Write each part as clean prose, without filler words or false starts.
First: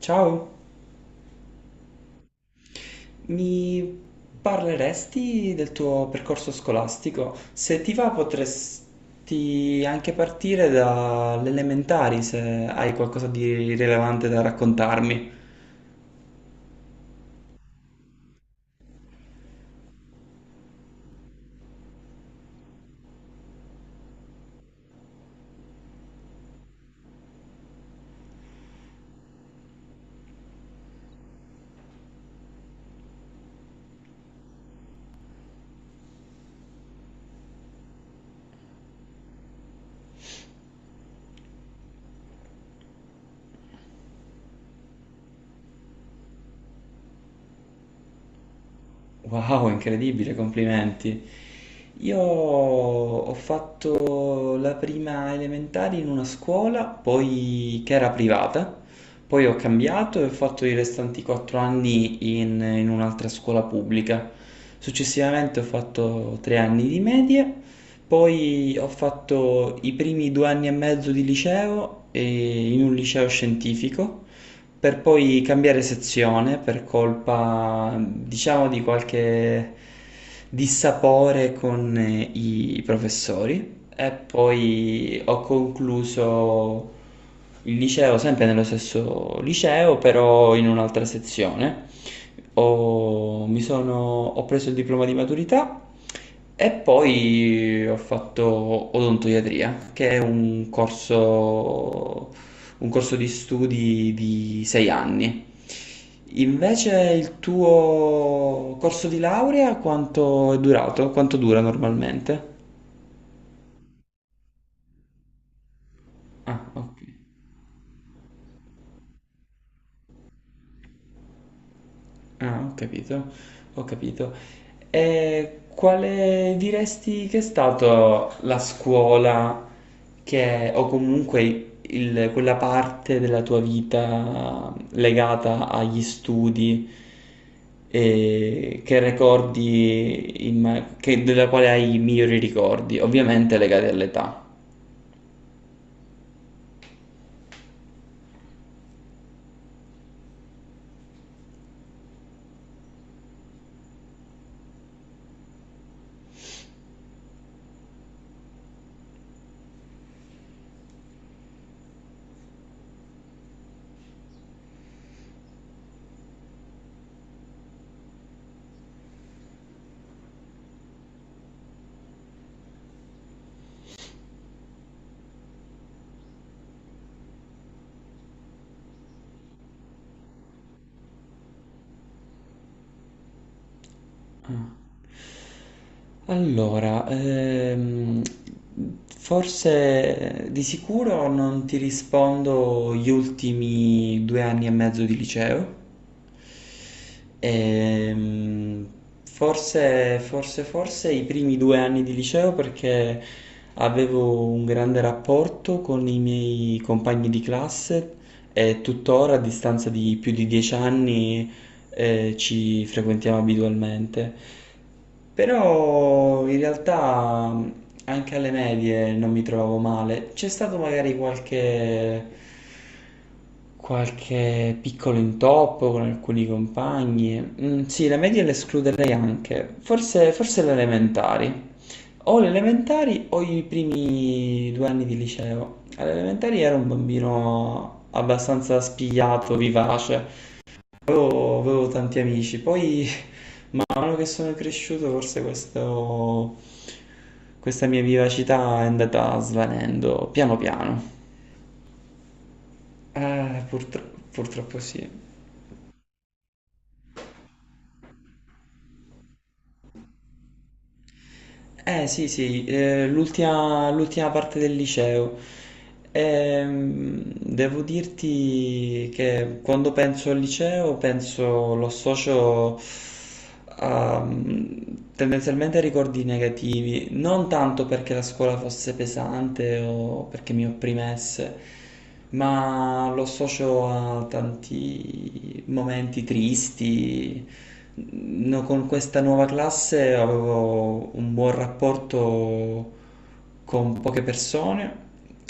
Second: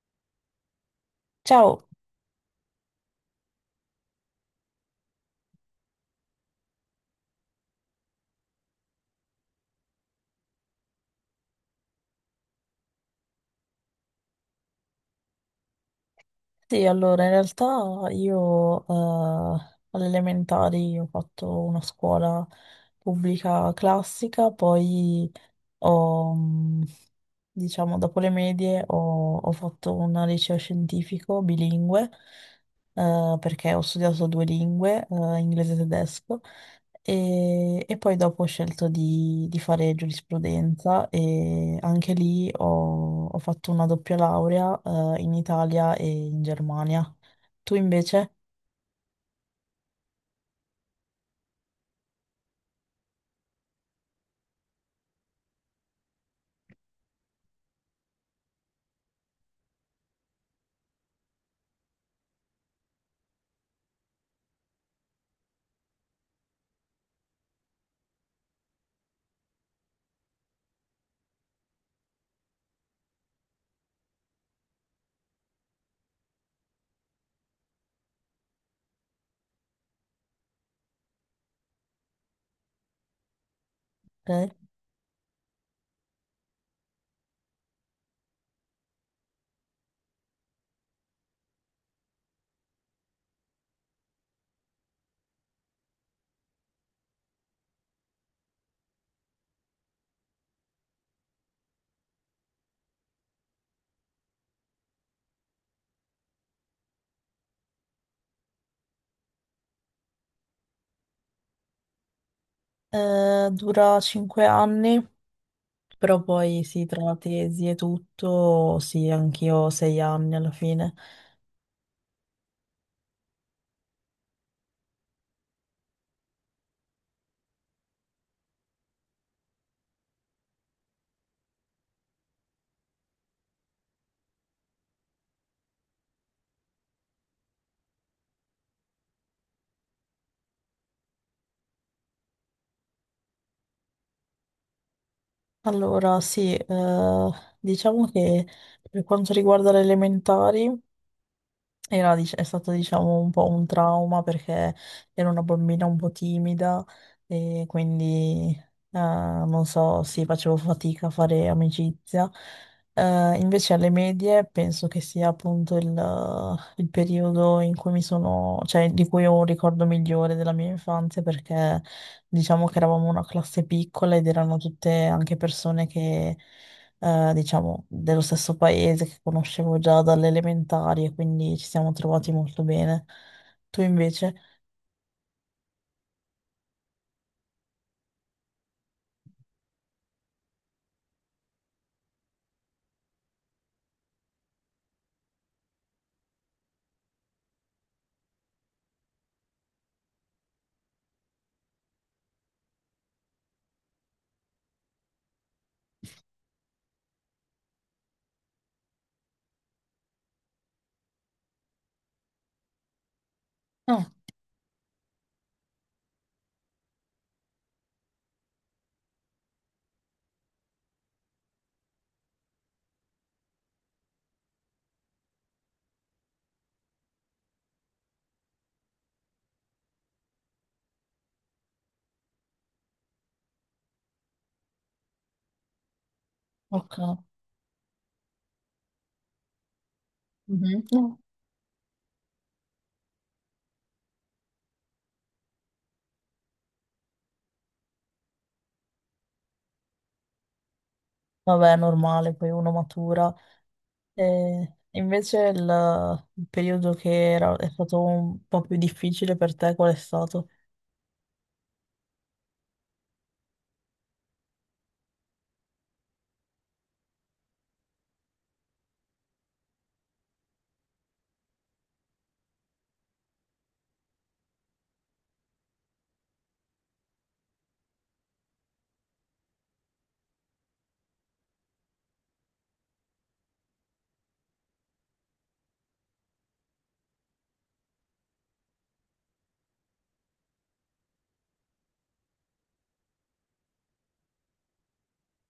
Ciao, Ciao, mi parleresti del tuo percorso scolastico? Se ti va, potresti anche partire dalle elementari se hai qualcosa di rilevante da raccontarmi. sì, allora in realtà io alle elementari ho fatto una scuola pubblica classica, poi ho, mh, diciamo, dopo le medie ho fatto un liceo scientifico bilingue perché ho studiato due lingue, inglese e tedesco. E poi dopo ho scelto di fare giurisprudenza e anche lì ho fatto una doppia laurea in Italia e in Germania. Tu invece? Wow, incredibile, complimenti. Io ho fatto la prima elementare in una scuola, poi che era privata, poi ho cambiato e ho fatto i restanti quattro anni in un'altra scuola pubblica. Successivamente ho fatto tre anni di medie, poi ho fatto i primi due anni e mezzo di liceo e in un liceo scientifico, per poi cambiare sezione per colpa, diciamo, di qualche dissapore con i professori. E Te? poi ho concluso il liceo sempre nello stesso liceo, però in un'altra sezione. Ho, mi sono- Ho preso il diploma di maturità e poi ho fatto odontoiatria, che è un corso di studi di sei anni. Invece il tuo corso di laurea quanto è durato? Quanto dura normalmente? Dura 5 anni, però Ah, poi sì, ok. tra la tesi e tutto, sì, anch'io ho 6 anni alla fine. Ah, ho capito, ho capito. E quale diresti che è stata la scuola che, o comunque quella parte della tua vita legata agli studi e che ricordi, della quale hai i migliori ricordi, ovviamente legati all'età. Allora, sì, diciamo che per quanto riguarda le elementari. È stato diciamo un po' un trauma perché ero una bambina un po' timida e quindi non so, sì, facevo fatica a fare amicizia. Invece alle medie penso che sia appunto il periodo in cui cioè di cui ho un ricordo migliore della mia infanzia perché diciamo che eravamo una classe piccola ed erano tutte anche persone che diciamo, dello stesso paese che conoscevo già dalle elementari e quindi ci siamo trovati molto bene. Tu invece? Ah. Allora, forse di sicuro non ti rispondo gli ultimi due anni e mezzo di liceo. Ehm, forse i primi due anni di liceo perché avevo un grande rapporto con i miei compagni di classe e tuttora a distanza di più di dieci anni ci frequentiamo Ah, abitualmente. Però in realtà anche alle medie non mi trovavo male. C'è stato magari qualche, qualche piccolo intoppo con alcuni compagni. Mm, sì, le medie le escluderei anche. Forse le elementari. O le elementari o i primi due anni di liceo. Alle elementari ero un ok. bambino abbastanza spigliato, vivace. Mhm. No. Avevo tanti amici, poi man mano che sono cresciuto forse questa mia vivacità è andata svanendo piano piano. Vabbè, è normale, poi uno matura. E Purtroppo sì. invece il periodo è stato un po' più difficile per te, qual è stato? Eh sì sì, l'ultima parte del liceo. Devo dirti che quando penso al liceo lo associo tendenzialmente ricordi negativi, non tanto perché la scuola fosse pesante o perché mi opprimesse, ma lo associo a tanti momenti tristi. No, con questa nuova classe avevo un buon rapporto con poche persone,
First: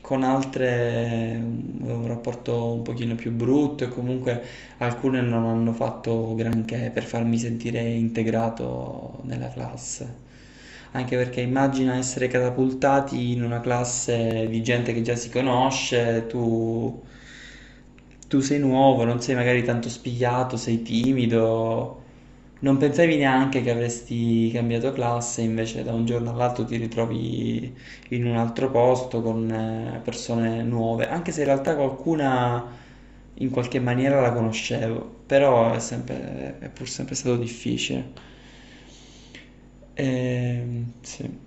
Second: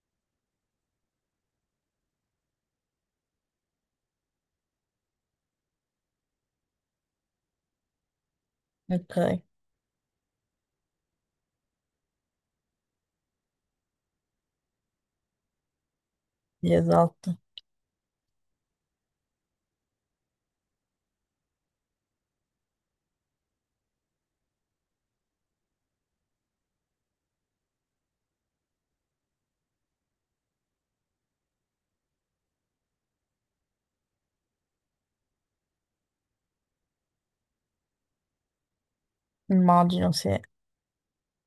con altre un rapporto un pochino più brutto e comunque alcune non hanno fatto granché per farmi sentire integrato Ok, nella classe. Anche perché immagina essere catapultati in una classe di gente che già si conosce: sì, tu, esatto, tu sei nuovo, non sei magari tanto spigliato, sei timido, non pensavi neanche che avresti cambiato classe, invece da un giorno all'altro ti ritrovi in un altro posto con persone nuove, anche se in realtà qualcuna in qualche maniera la conoscevo, però è sempre, è pur sempre stato difficile. immagino, sì. Sì.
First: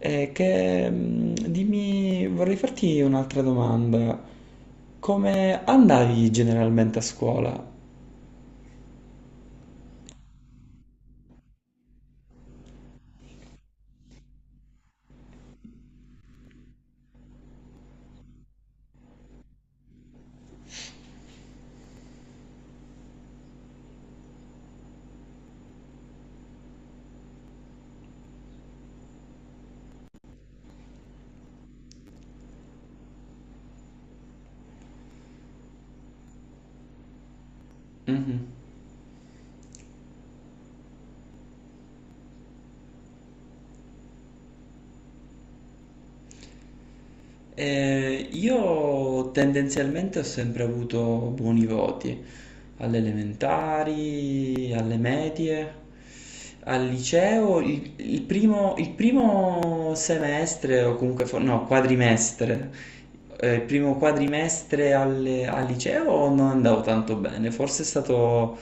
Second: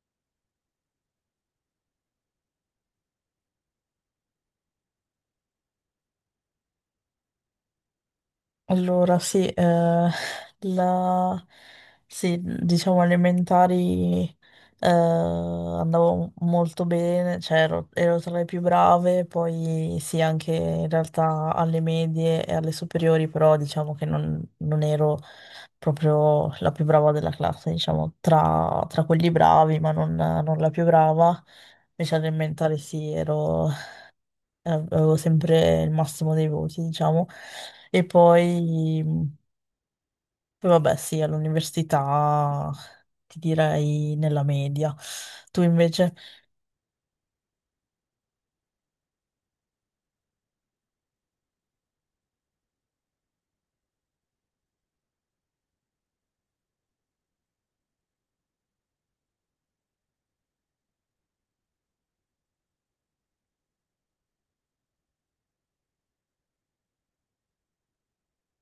Che, dimmi, vorrei farti un'altra domanda. Come andavi generalmente a scuola? Allora, sì, la- sì, diciamo elementari andavo molto bene, cioè ero tra le più brave, poi sì, anche in realtà alle medie e alle superiori, però diciamo che non ero proprio la più brava della classe, diciamo, tra quelli bravi, ma non la più brava. Invece alle elementari sì, avevo sempre il massimo dei voti, diciamo. E Mhm. poi, poi vabbè, sì, all'università ti direi nella media. Tu invece? Io tendenzialmente ho sempre avuto buoni voti alle elementari, alle medie, al liceo. Il primo semestre, o comunque, fo- no, quadrimestre, il primo quadrimestre al liceo non andavo tanto bene, forse è stato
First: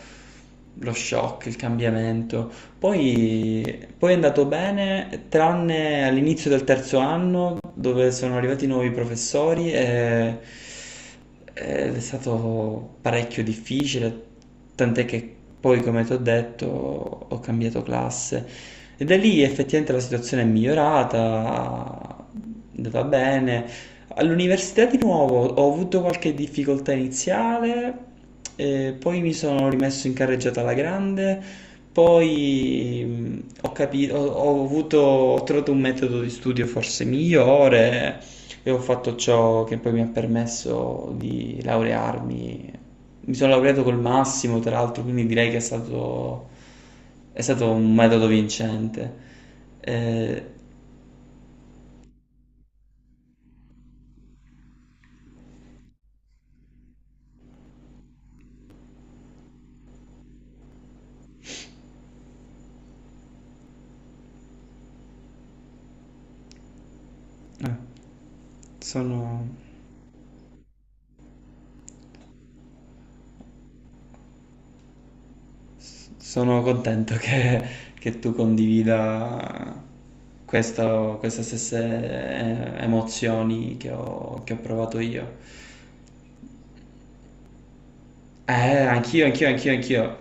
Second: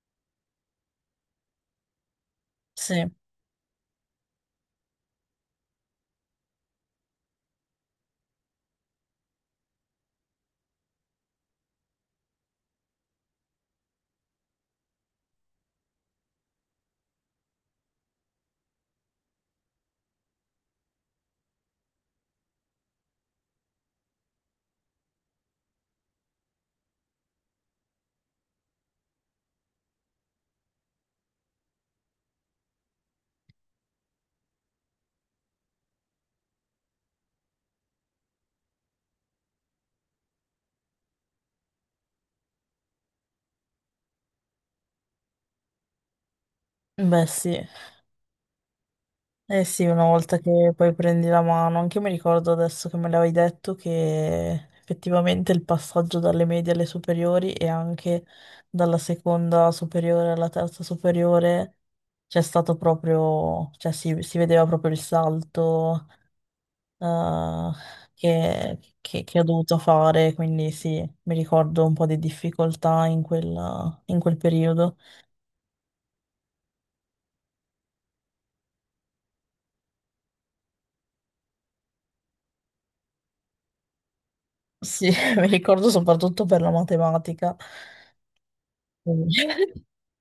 lo shock, il cambiamento. Sì, Poi è andato bene, tranne all'inizio del terzo anno dove sono arrivati nuovi professori ed è stato parecchio difficile, tant'è che poi, come ti ho detto, ho cambiato classe. E da lì effettivamente la situazione è migliorata, è andata bene. All'università di nuovo ho avuto qualche difficoltà iniziale, poi mi sono rimesso in carreggiata alla grande, poi ho trovato un metodo di studio forse migliore e ho fatto ciò che poi mi ha permesso di laurearmi. Mi sono laureato col massimo, tra l'altro, quindi direi che beh è sì. stato un metodo vincente. Eh sì, una volta Eh, che poi prendi la mano, anche io mi ricordo adesso che me l'avevi detto che effettivamente il passaggio dalle medie alle superiori e anche dalla seconda superiore alla terza superiore c'è stato proprio, cioè si vedeva proprio il salto eh, eh, che, che ho sono... dovuto fare, quindi sì, mi ricordo un po' di difficoltà in quel periodo. Sono contento che tu condivida queste stesse emozioni che che ho provato Sì, io. mi ricordo soprattutto per la matematica. Eh, Quindi- anch'io.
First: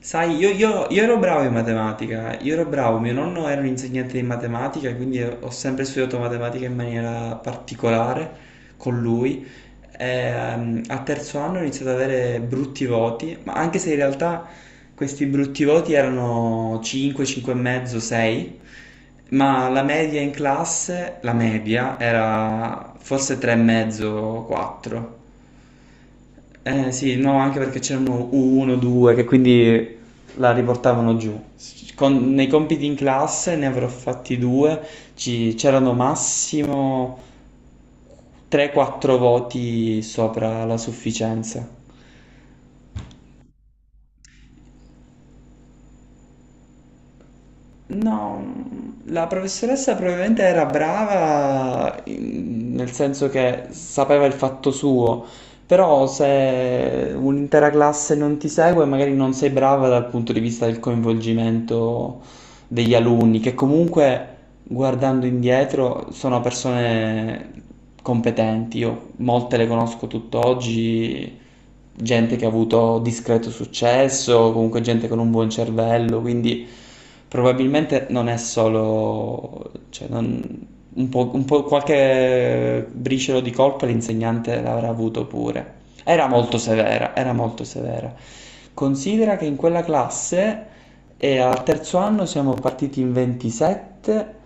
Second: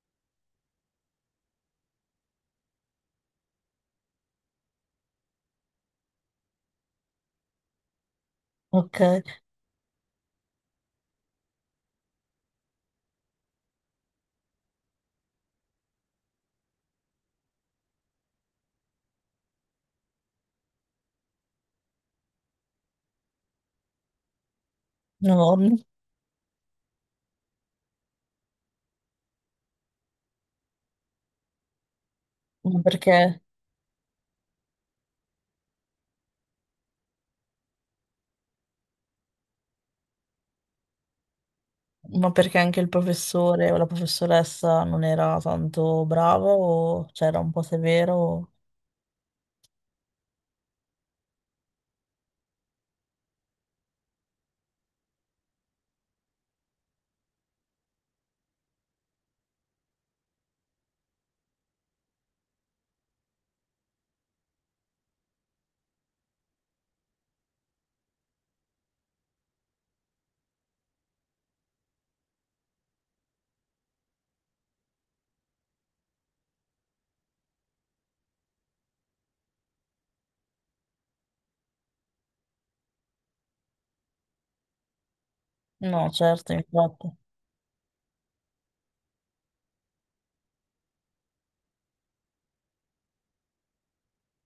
Sai, io ero bravo in matematica, io ero bravo, mio nonno era un insegnante di matematica, quindi ho sempre studiato matematica in maniera particolare con Ok, lui. A terzo anno ho iniziato ad avere brutti voti, ma anche se in realtà questi brutti voti erano 5, 5,5, 6, ma la media in classe, la media, era forse 3,5, 4. no, Eh sì, no, anche perché c'erano uno, due, che quindi la riportavano giù. Nei ma compiti in perché, classe ne avrò fatti due, c'erano massimo 3-4 voti sopra la sufficienza. ma perché anche il professore o la professoressa non era tanto brava o c'era un po' severo? No, O- la professoressa probabilmente era brava nel senso che sapeva il fatto suo, però se un'intera classe non ti segue, magari non sei brava dal punto di vista del coinvolgimento degli alunni, che comunque guardando indietro sono persone competenti. Io molte le conosco tutt'oggi, gente che ha avuto discreto successo, comunque gente con un buon cervello, quindi probabilmente non è solo, un po' qualche briciolo di colpa l'insegnante l'avrà avuto pure. No, Era certo, molto infatti. severa, era molto severa. Considera che in quella classe al terzo anno siamo partiti in 27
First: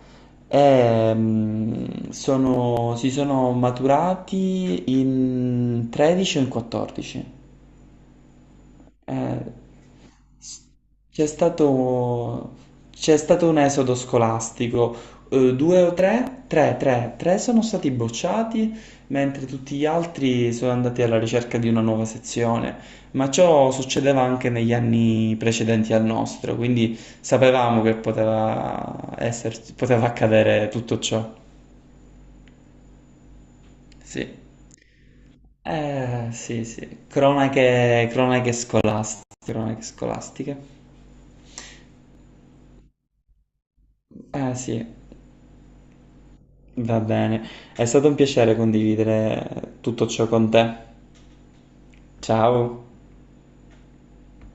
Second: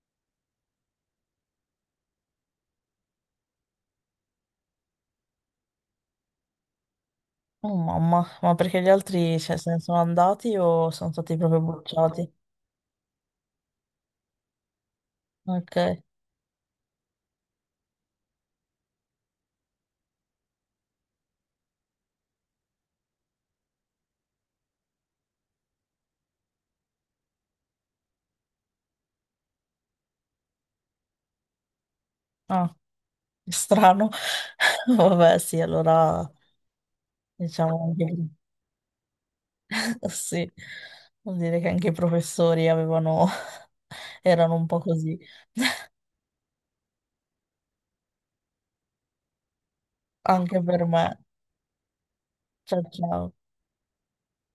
e si sono maturati in 13 o in 14. Oh mamma, ma perché gli altri Eh, cioè, se ne sono andati s- o sono c'è stati proprio bruciati? stato, c'è stato un esodo scolastico, Ok. due o tre, tre, tre, tre sono stati bocciati, mentre tutti gli altri sono andati alla ricerca di una nuova sezione, ma ciò succedeva anche negli anni precedenti al nostro, quindi sapevamo che poteva accadere tutto ciò. Ah. Strano. Sì. Vabbè, sì, allora Sì, sì, diciamo cronache, anche- cronache scolastiche, cronache sì, scolastiche. vuol dire che anche i professori avevano erano un po' Sì. così, Va bene, è stato un piacere condividere tutto ciò con anche te. per me. Ciao Ciao. ciao.